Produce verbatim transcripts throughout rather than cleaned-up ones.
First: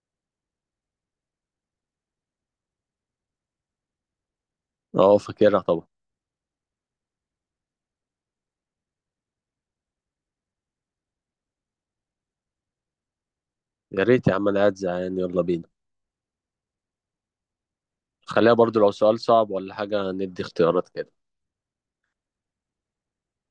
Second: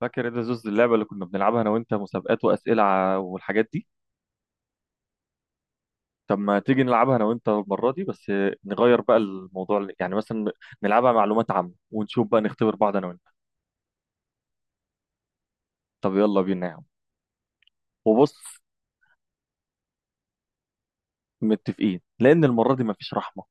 فاكر ايه ده زوز اللعبة اللي كنا بنلعبها أنا وأنت مسابقات وأسئلة ع- والحاجات دي. اه، فاكرها طبعا. طب ما تيجي نلعبها أنا وأنت المرة دي بس نغير بقى الموضوع يعني مثلا نلعبها معلومات عامة ونشوف بقى نختبر بعض أنا وأنت. يا ريت يا عم، انا قاعد زهقان، يلا بينا. طب يلا بينا يا عم. وبص، خليها برضو، لو سؤال صعب ولا حاجة ندي اختيارات كده. متفقين لأن المرة دي مفيش رحمة.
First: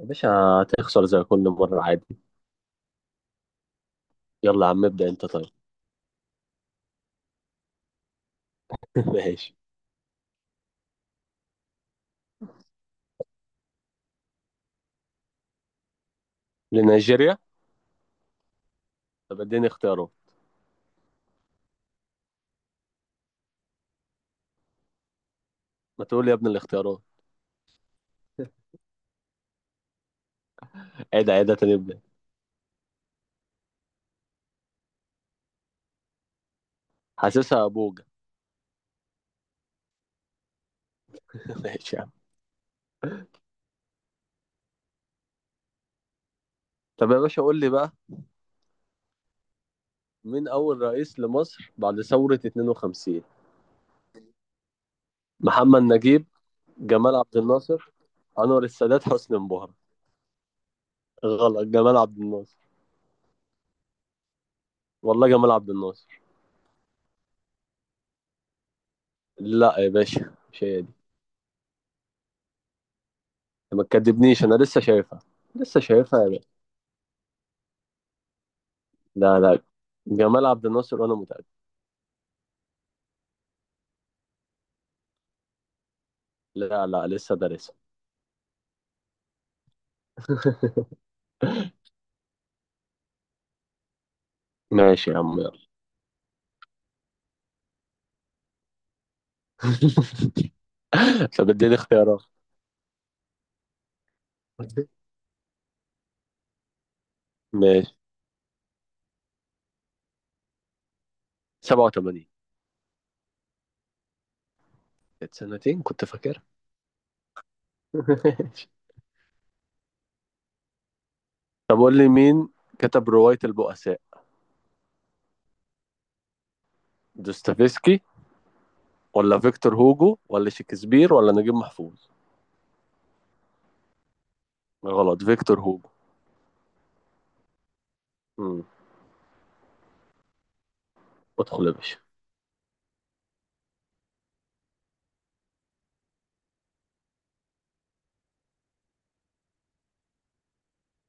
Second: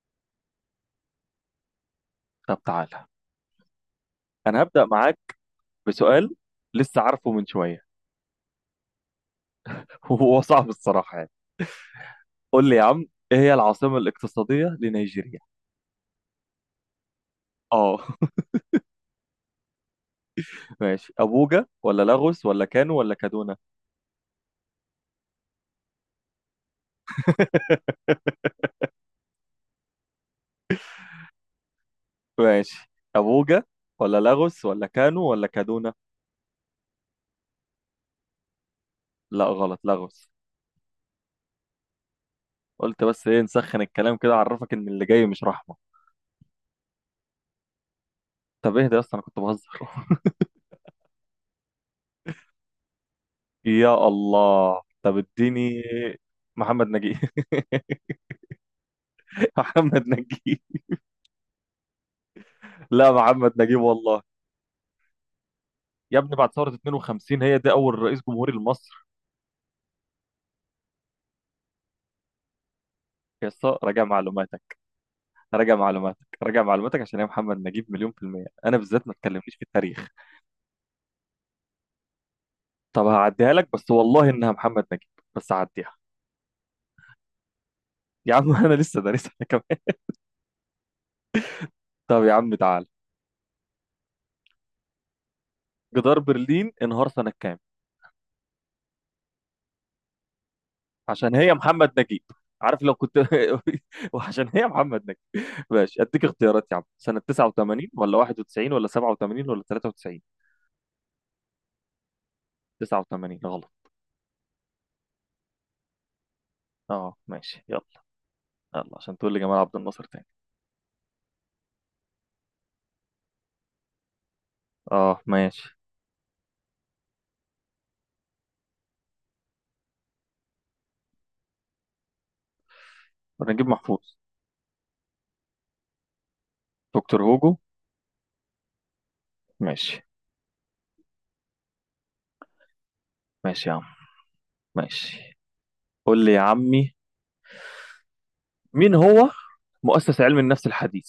يا باشا، هتخسر زي كل مرة عادي. طب تعالى، أنا يلا يا عم، هبدأ ابدأ معاك انت طيب. بسؤال لسه عارفه من شوية. ماشي. وهو صعب الصراحة يعني. قول لي يا عم، إيه هي العاصمة الاقتصادية لنيجيريا؟ لنيجيريا؟ آه. طب اديني اختيارات. ماشي، أبوجا ولا لاغوس ولا كانو ولا كادونا؟ ما تقول لي يا ابني الاختيارات. عيد، عيد تاني، ابدا. ماشي، أبوجا ولا لاغوس ولا كانو ولا كادونا. حاسسها ابوجا. لا غلط، لاغوس. ماشي يا عم. قلت بس ايه، نسخن الكلام كده اعرفك ان اللي جاي مش رحمة. طب يا باشا، قول لي بقى، طب اهدى يا اسطى، انا كنت بهزر. مين أول رئيس لمصر بعد ثورة اتنين وخمسين؟ يا الله، طب اديني. محمد نجيب، محمد نجيب. جمال عبد الناصر، أنور السادات، حسني مبارك. محمد نجيب. غلط، جمال عبد الناصر. لا محمد نجيب والله. والله جمال عبد يا الناصر. ابني بعد ثورة اتنين وخمسين هي دي أول رئيس جمهوري لمصر. لا يا باشا، مش هي دي. يا اسطى ما راجع تكدبنيش، انا معلوماتك، لسه شايفها. راجع لسه شايفها معلوماتك، يا باشا. راجع معلوماتك عشان هي محمد نجيب مليون في المية. أنا بالذات ما لا، تكلمنيش في لا، التاريخ. جمال عبد الناصر وانا متأكد. طب هعديها لك، بس والله إنها محمد نجيب. بس هعديها. لا، لا، لسه دارسها. يا عم، انا لسه دارسها كمان. طب يا عم تعال، ماشي يا عم يلا. جدار برلين انهار سنة كام؟ عشان طب هي اديني محمد اختيارات. نجيب. عارف لو كنت وعشان هي محمد نجيب. ماشي اديك اختيارات يا عم، سنة تسعة وثمانين ماشي، ولا واحد وتسعين ولا سبعة وثمانين ولا تلاتة وتسعين؟ سبعة وتمانين. تسعة وثمانين. غلط. كانت سنتين كنت فاكرها. اه ماشي يلا. ماشي. يلا عشان تقول لي جمال عبد الناصر تاني. طب قول لي، مين كتب رواية البؤساء؟ اه ماشي. دوستويفسكي ولا فيكتور هوجو ولا شكسبير ولا نجيب محفوظ؟ نجيب محفوظ. غلط، فيكتور هوجو. دكتور هوجو. امم ماشي. ادخل يا باشا. ماشي يا عم. ماشي. قول لي يا عمي، مين هو مؤسس علم النفس الحديث؟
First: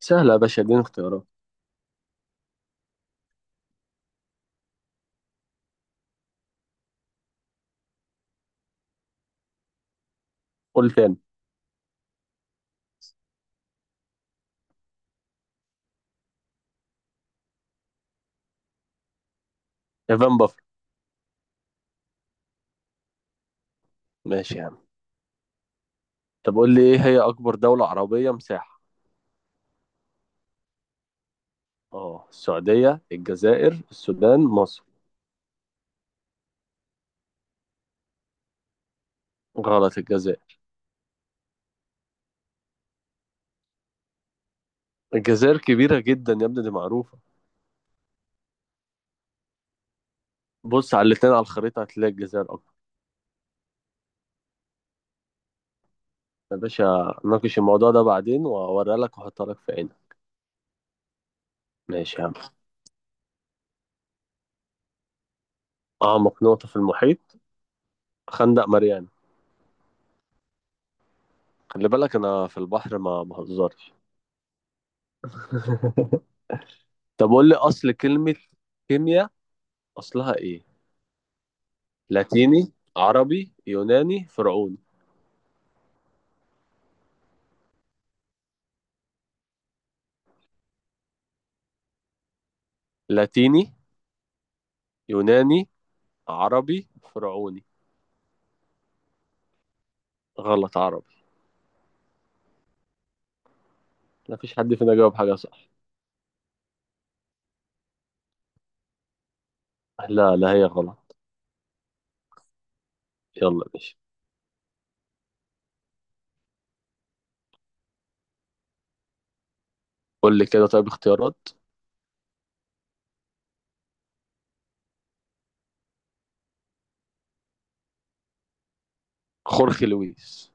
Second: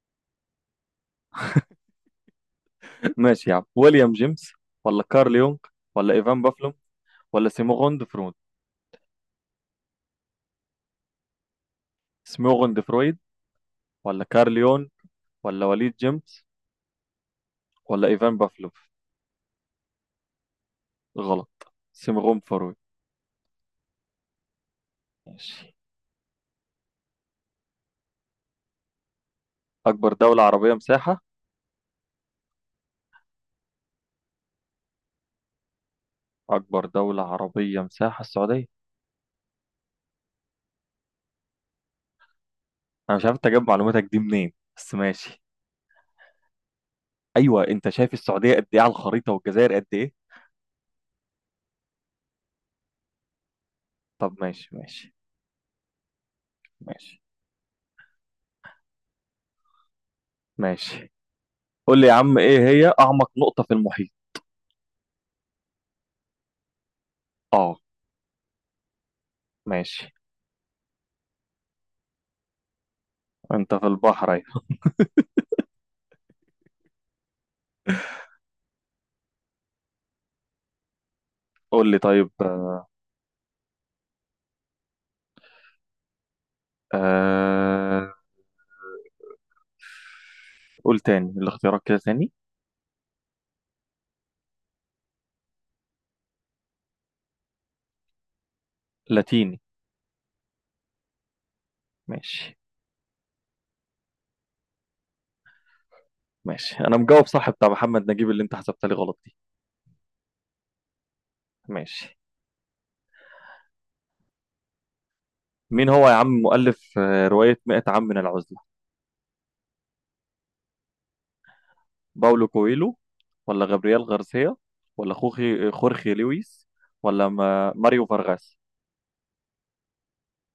سهلة يا باشا، اديني اختيارات. ماشي يا عم، ويليام جيمس ولا كارل يونغ ولا إيفان بافلوم ولا سيموغوند فرويد؟ قول تاني. سيموغوند فرويد ولا كارل يونغ ولا وليد جيمس ولا إيفان بافلوف. ايفان بافر. غلط، سيموغوند فرويد. ماشي يا عم. ماشي. طب قول لي، ايه هي اكبر دولة عربية مساحة؟ أكبر دولة عربية مساحة. اه، السعودية، الجزائر، السودان، مصر. أكبر دولة عربية مساحة السعودية. غلط، الجزائر. أنا مش عارف أنت جايب معلوماتك دي منين، بس ماشي. الجزائر كبيرة جدا يا ابني، دي معروفة. أيوه، أنت شايف السعودية قد إيه على الخريطة والجزائر قد إيه. بص على الاتنين على الخريطة هتلاقي الجزائر اكبر. طب ماشي ماشي. يا باشا ماشي ناقش الموضوع ده بعدين، واوريها لك واحطها لك في عينك. ماشي. قول لي يا ماشي يا عم. عم، إيه هي أعمق نقطة في المحيط؟ اعمق نقطة في المحيط. أه. خندق ماريانا. ماشي. خلي بالك، انا في البحر ما أنت في بهزرش. البحر اهي. طب قول لي، اصل كلمة كيمياء، اصلها ايه؟ قول لي طيب. لاتيني، عربي، يوناني، فرعوني؟ آه... قول تاني الاختيارات كده تاني. لاتيني، يوناني، عربي، فرعوني. لاتيني. غلط، عربي. ماشي. لا فيش حد فينا جاوب حاجة صح. ماشي انا مجاوب صح بتاع محمد نجيب اللي انت حسبتها لي غلط دي. لا، لا، هي غلط. ماشي. يلا يا باشا. مين هو يا عم مؤلف آه، رواية مئة عام من العزلة؟ قول لي كده طيب، اختيارات. باولو كويلو ولا غابرييل غارسيا ولا خوخي خورخي لويس ولا ما... ماريو فارغاس. خورخي لويس.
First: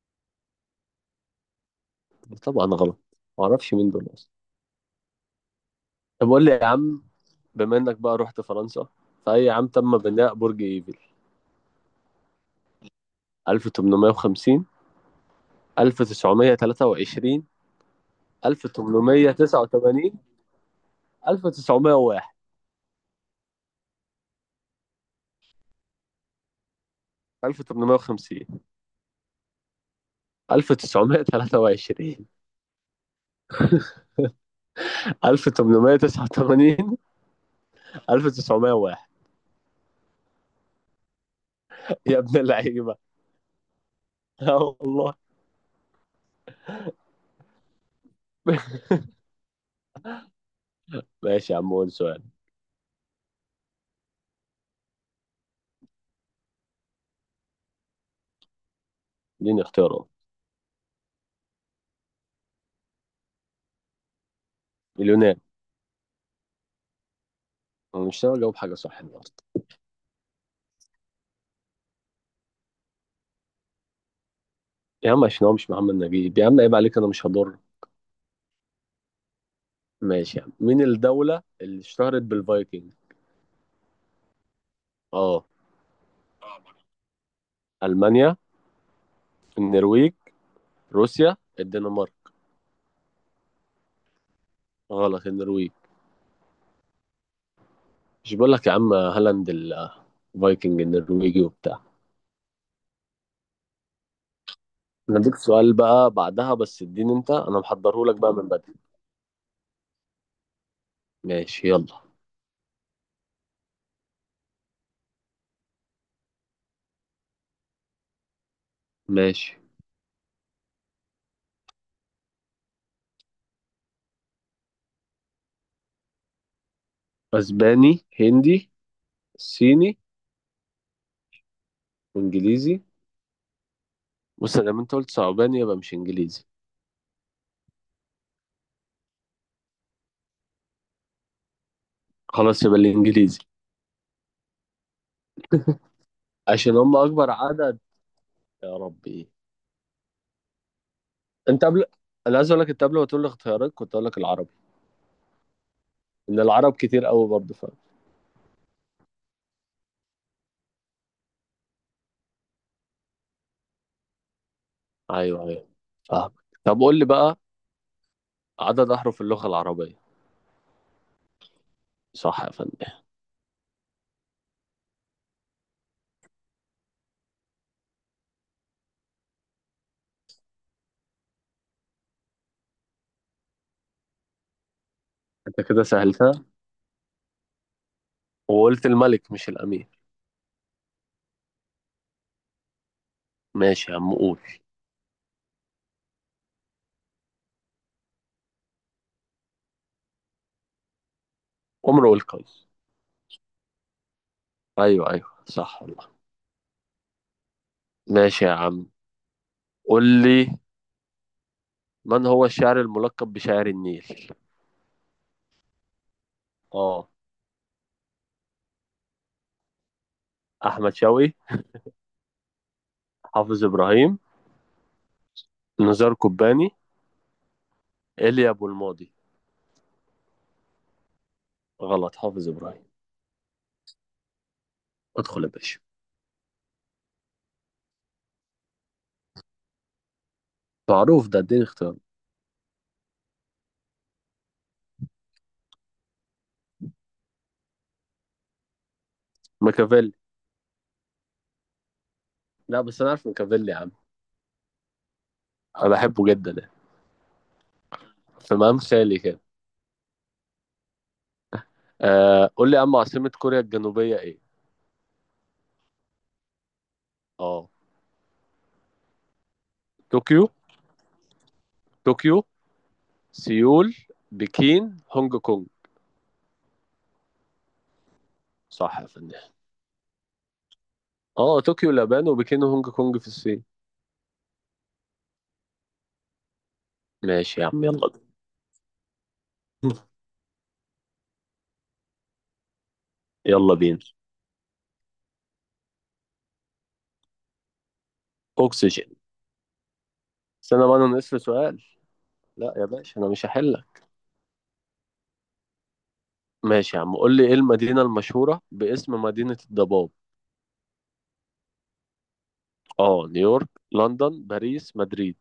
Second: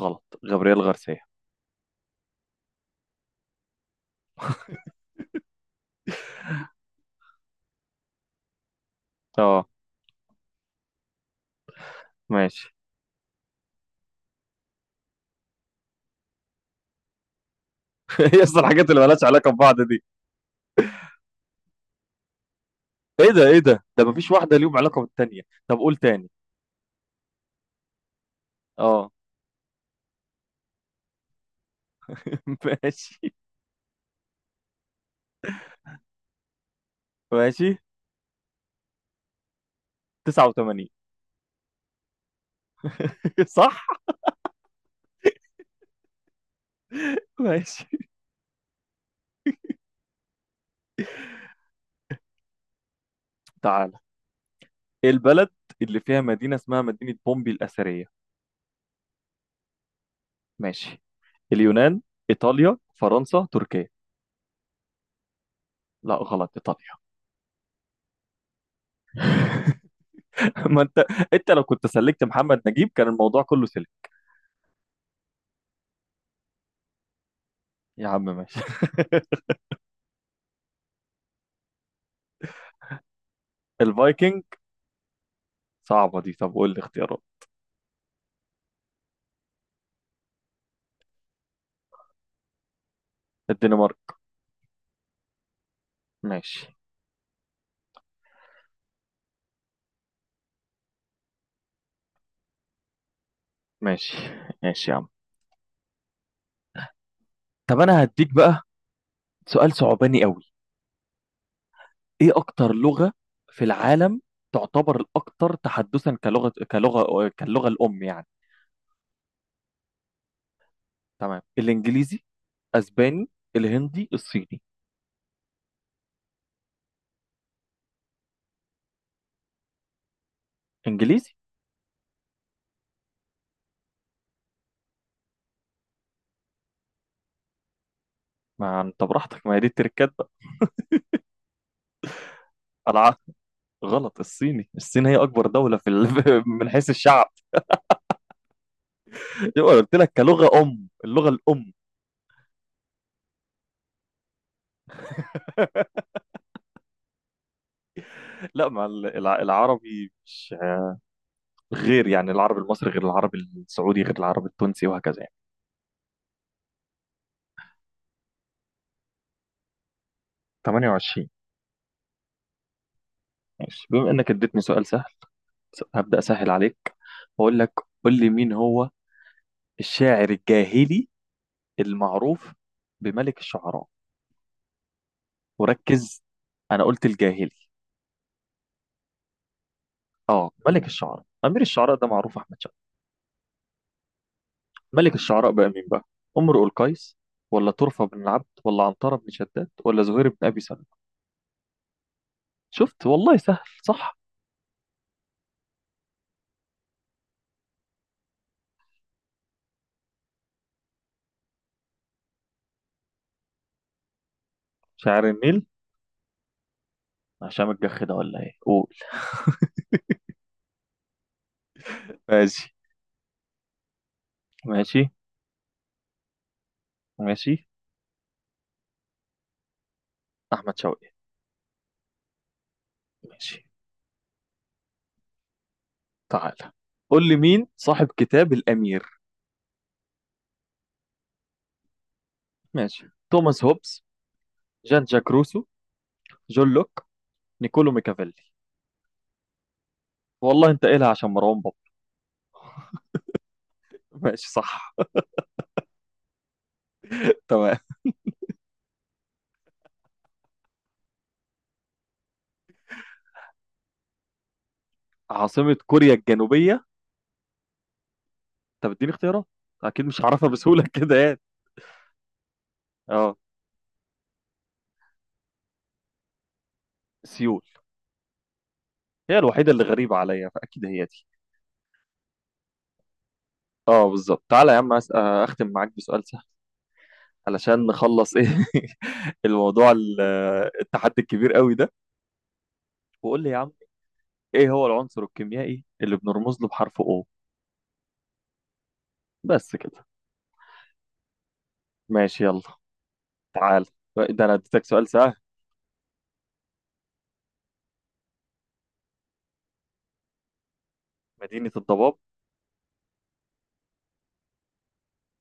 غلط، غابرييل غارسيا. طبعا غلط. معرفش مين دول أصلا. طب قول لي يا عم، بما إنك بقى رحت فرنسا، فأي اه عام تم بناء برج إيفل؟ ماشي. ألف وثمانمائة وخمسين، ألف وتسعمائة وثلاثة وعشرين، هي اصلا الحاجات اللي مالهاش علاقة ببعض دي. ألف وتمنمية وتسعة وتمانين، ألف وتسعمية وواحد. ايه ده ايه ده ده مفيش واحدة ليهم علاقة بالتانية. طب قول تاني. ألف وتمنمية وخمسين، اه. ألف وتسعمائة وثلاثة وعشرين، ماشي. ألف وتمنمية وتسعة وتمانين، ماشي. ألف وتسعمية وواحد. تسعة وثمانين. يا ابن اللعيبه. صح. اه والله. ماشي. ماشي يا عم، قول سؤال. تعال، إيه البلد اللي فيها مدينة اسمها مدينة بومبي الأثرية؟ اديني اختيارات. ماشي. اليونان، إيطاليا، فرنسا، تركيا. اليونان. لا غلط، إيطاليا. انا مش ناوي اجاوب حاجه صح النهارده. ما أنت، أنت لو كنت سلكت محمد نجيب كان الموضوع كله سلك. يا عم عشان هو مش محمد نجيب، يا عم عيب عليك، انا مش هضر. يا عم ماشي. ماشي يا عم، مين الدوله اللي اشتهرت بالفايكنج؟ الفايكنج. اه، صعبة دي، طب قول لي اختيارات. المانيا، النرويج، روسيا، الدنمارك. الدنمارك. غلط، النرويج. ماشي. مش بقول لك يا عم هالاند ال- الفايكنج النرويجي وبتاع. ماشي. ماشي يا عم. انا اديك سؤال بقى بعدها، بس اديني انت، انا طب أنا محضره لك بقى هديك من بقى بدري. سؤال صعباني قوي. ماشي يلا. ايه اكتر لغة في العالم تعتبر الاكثر تحدثا كلغة كلغة كاللغة الام يعني؟ ماشي. تمام، الانجليزي، اسباني، الهندي، الصيني. اسباني، هندي، صيني، انجليزي. وانجليزي. بص، لما انت قلت صعباني يبقى مش انجليزي. ما انت براحتك، ما هي دي التركات بقى. خلاص يبقى العقل. الانجليزي. غلط، الصيني. الصين هي اكبر دولة في ال... من عشان حيث هم الشعب. اكبر عدد. يا ربي. يبقى قلت لك كلغة ام، اللغة انت الام. قبل انا عايز اقول لك، انت قبل ما تقول لي اختيارات كنت اقول لك العربي. ان العرب كتير قوي برضه، فاهم. لا، ما ال- الع- العربي مش غير يعني، العربي المصري غير العربي السعودي غير العربي التونسي وهكذا يعني. ايوه، ايوه، فاهم. طب قول لي بقى، عدد احرف اللغه العربيه. تمنية وعشرين. صح يا فندم. ماشي بما انك اديتني سؤال سهل هبدأ أسهل عليك وأقول لك. قول لي مين هو الشاعر الجاهلي المعروف بملك الشعراء. انت كده وركز، سهلتها. أنا قلت الجاهلي. وقلت الملك مش الامير. آه، ملك الشعراء. أمير الشعراء ده معروف أحمد شد. ماشي يا عم، قول. ملك الشعراء بقى مين بقى؟ امرؤ القيس ولا طرفة بن العبد ولا عنترة بن شداد ولا زهير بن أبي سلمة؟ امرؤ القيس. شفت والله سهل صح. ايوه، ايوه، صح والله. ماشي يا عم، قول لي، من هو الشاعر الملقب بشاعر النيل؟ شاعر النيل. اه، هشام الجح ده ولا إيه؟ قول. احمد شوقي، ماشي. حافظ ابراهيم، ماشي. نزار قباني، ماشي. ايليا ابو الماضي. أحمد شوقي. غلط، حافظ ابراهيم. ماشي. ادخل يا باشا. تعالى، قول لي مين صاحب كتاب الأمير؟ معروف ده، اديني اختيار. ماشي، توماس هوبز، جان جاك روسو، جون لوك، نيكولو ميكافيلي. ميكافيلي. والله انت قايلها عشان مروان بابا. لا بس انا عارف ميكافيلي يا عم. ماشي صح. انا بحبه جدا يعني، تمام. في مقام خالي كده. آه، قول لي يا عم، عاصمة كوريا الجنوبية ايه؟ عاصمة كوريا الجنوبية. اه، انت بتديني اختيارات، اكيد مش هعرفها طوكيو، بسهولة كده يعني. طوكيو، اه. سيول، بكين، هونج كونج. سيول. صح يا هي فندم. الوحيدة اللي غريبة عليا، فاكيد هي دي. اه، طوكيو اليابان، وبكين وهونج كونج في الصين. اه بالظبط. تعالى يا عم، أس- آه، اختم معاك بسؤال سهل ماشي يا عم، علشان يلا بينا. نخلص ايه الموضوع ال- آه، التحدي الكبير قوي ده. وقول لي يا عم، يلا بينا. ايه هو العنصر الكيميائي اللي بنرمز له بحرف O؟ اكسجين. بس كده. استنى بقى، انا ناقص لي سؤال. ماشي يلا. لا يا باشا، انا مش هحل. تعال، ده انا اديتك سؤال سهل. ماشي يا عم، قول لي، ايه المدينة المشهورة باسم مدينة الضباب؟ مدينة الضباب. اه، نيويورك، لندن، باريس، مدريد.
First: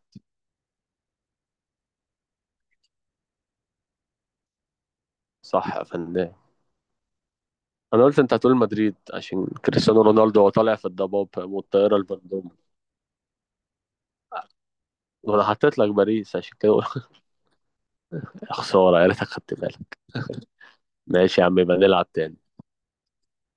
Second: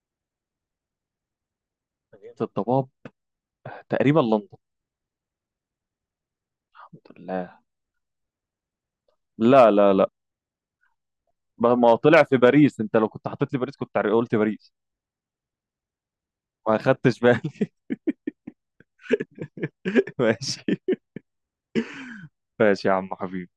مدينة الضباب تقريبا لندن. صح يا فنان. الحمد لله. انا قلت انت هتقول مدريد عشان لا لا كريستيانو لا، رونالدو، هو طالع في الضباب ما ما هو والطائرة طلع في البندوم. باريس، انت لو كنت حطيت لي باريس كنت عر- قلت باريس. وانا حطيت لك باريس عشان كده، ما قلت- خدتش بالي. يا خسارة، يا ريتك خدت بالك. ماشي. ماشي يا عم، يبقى نلعب تاني. ماشي يا عم حبيبي.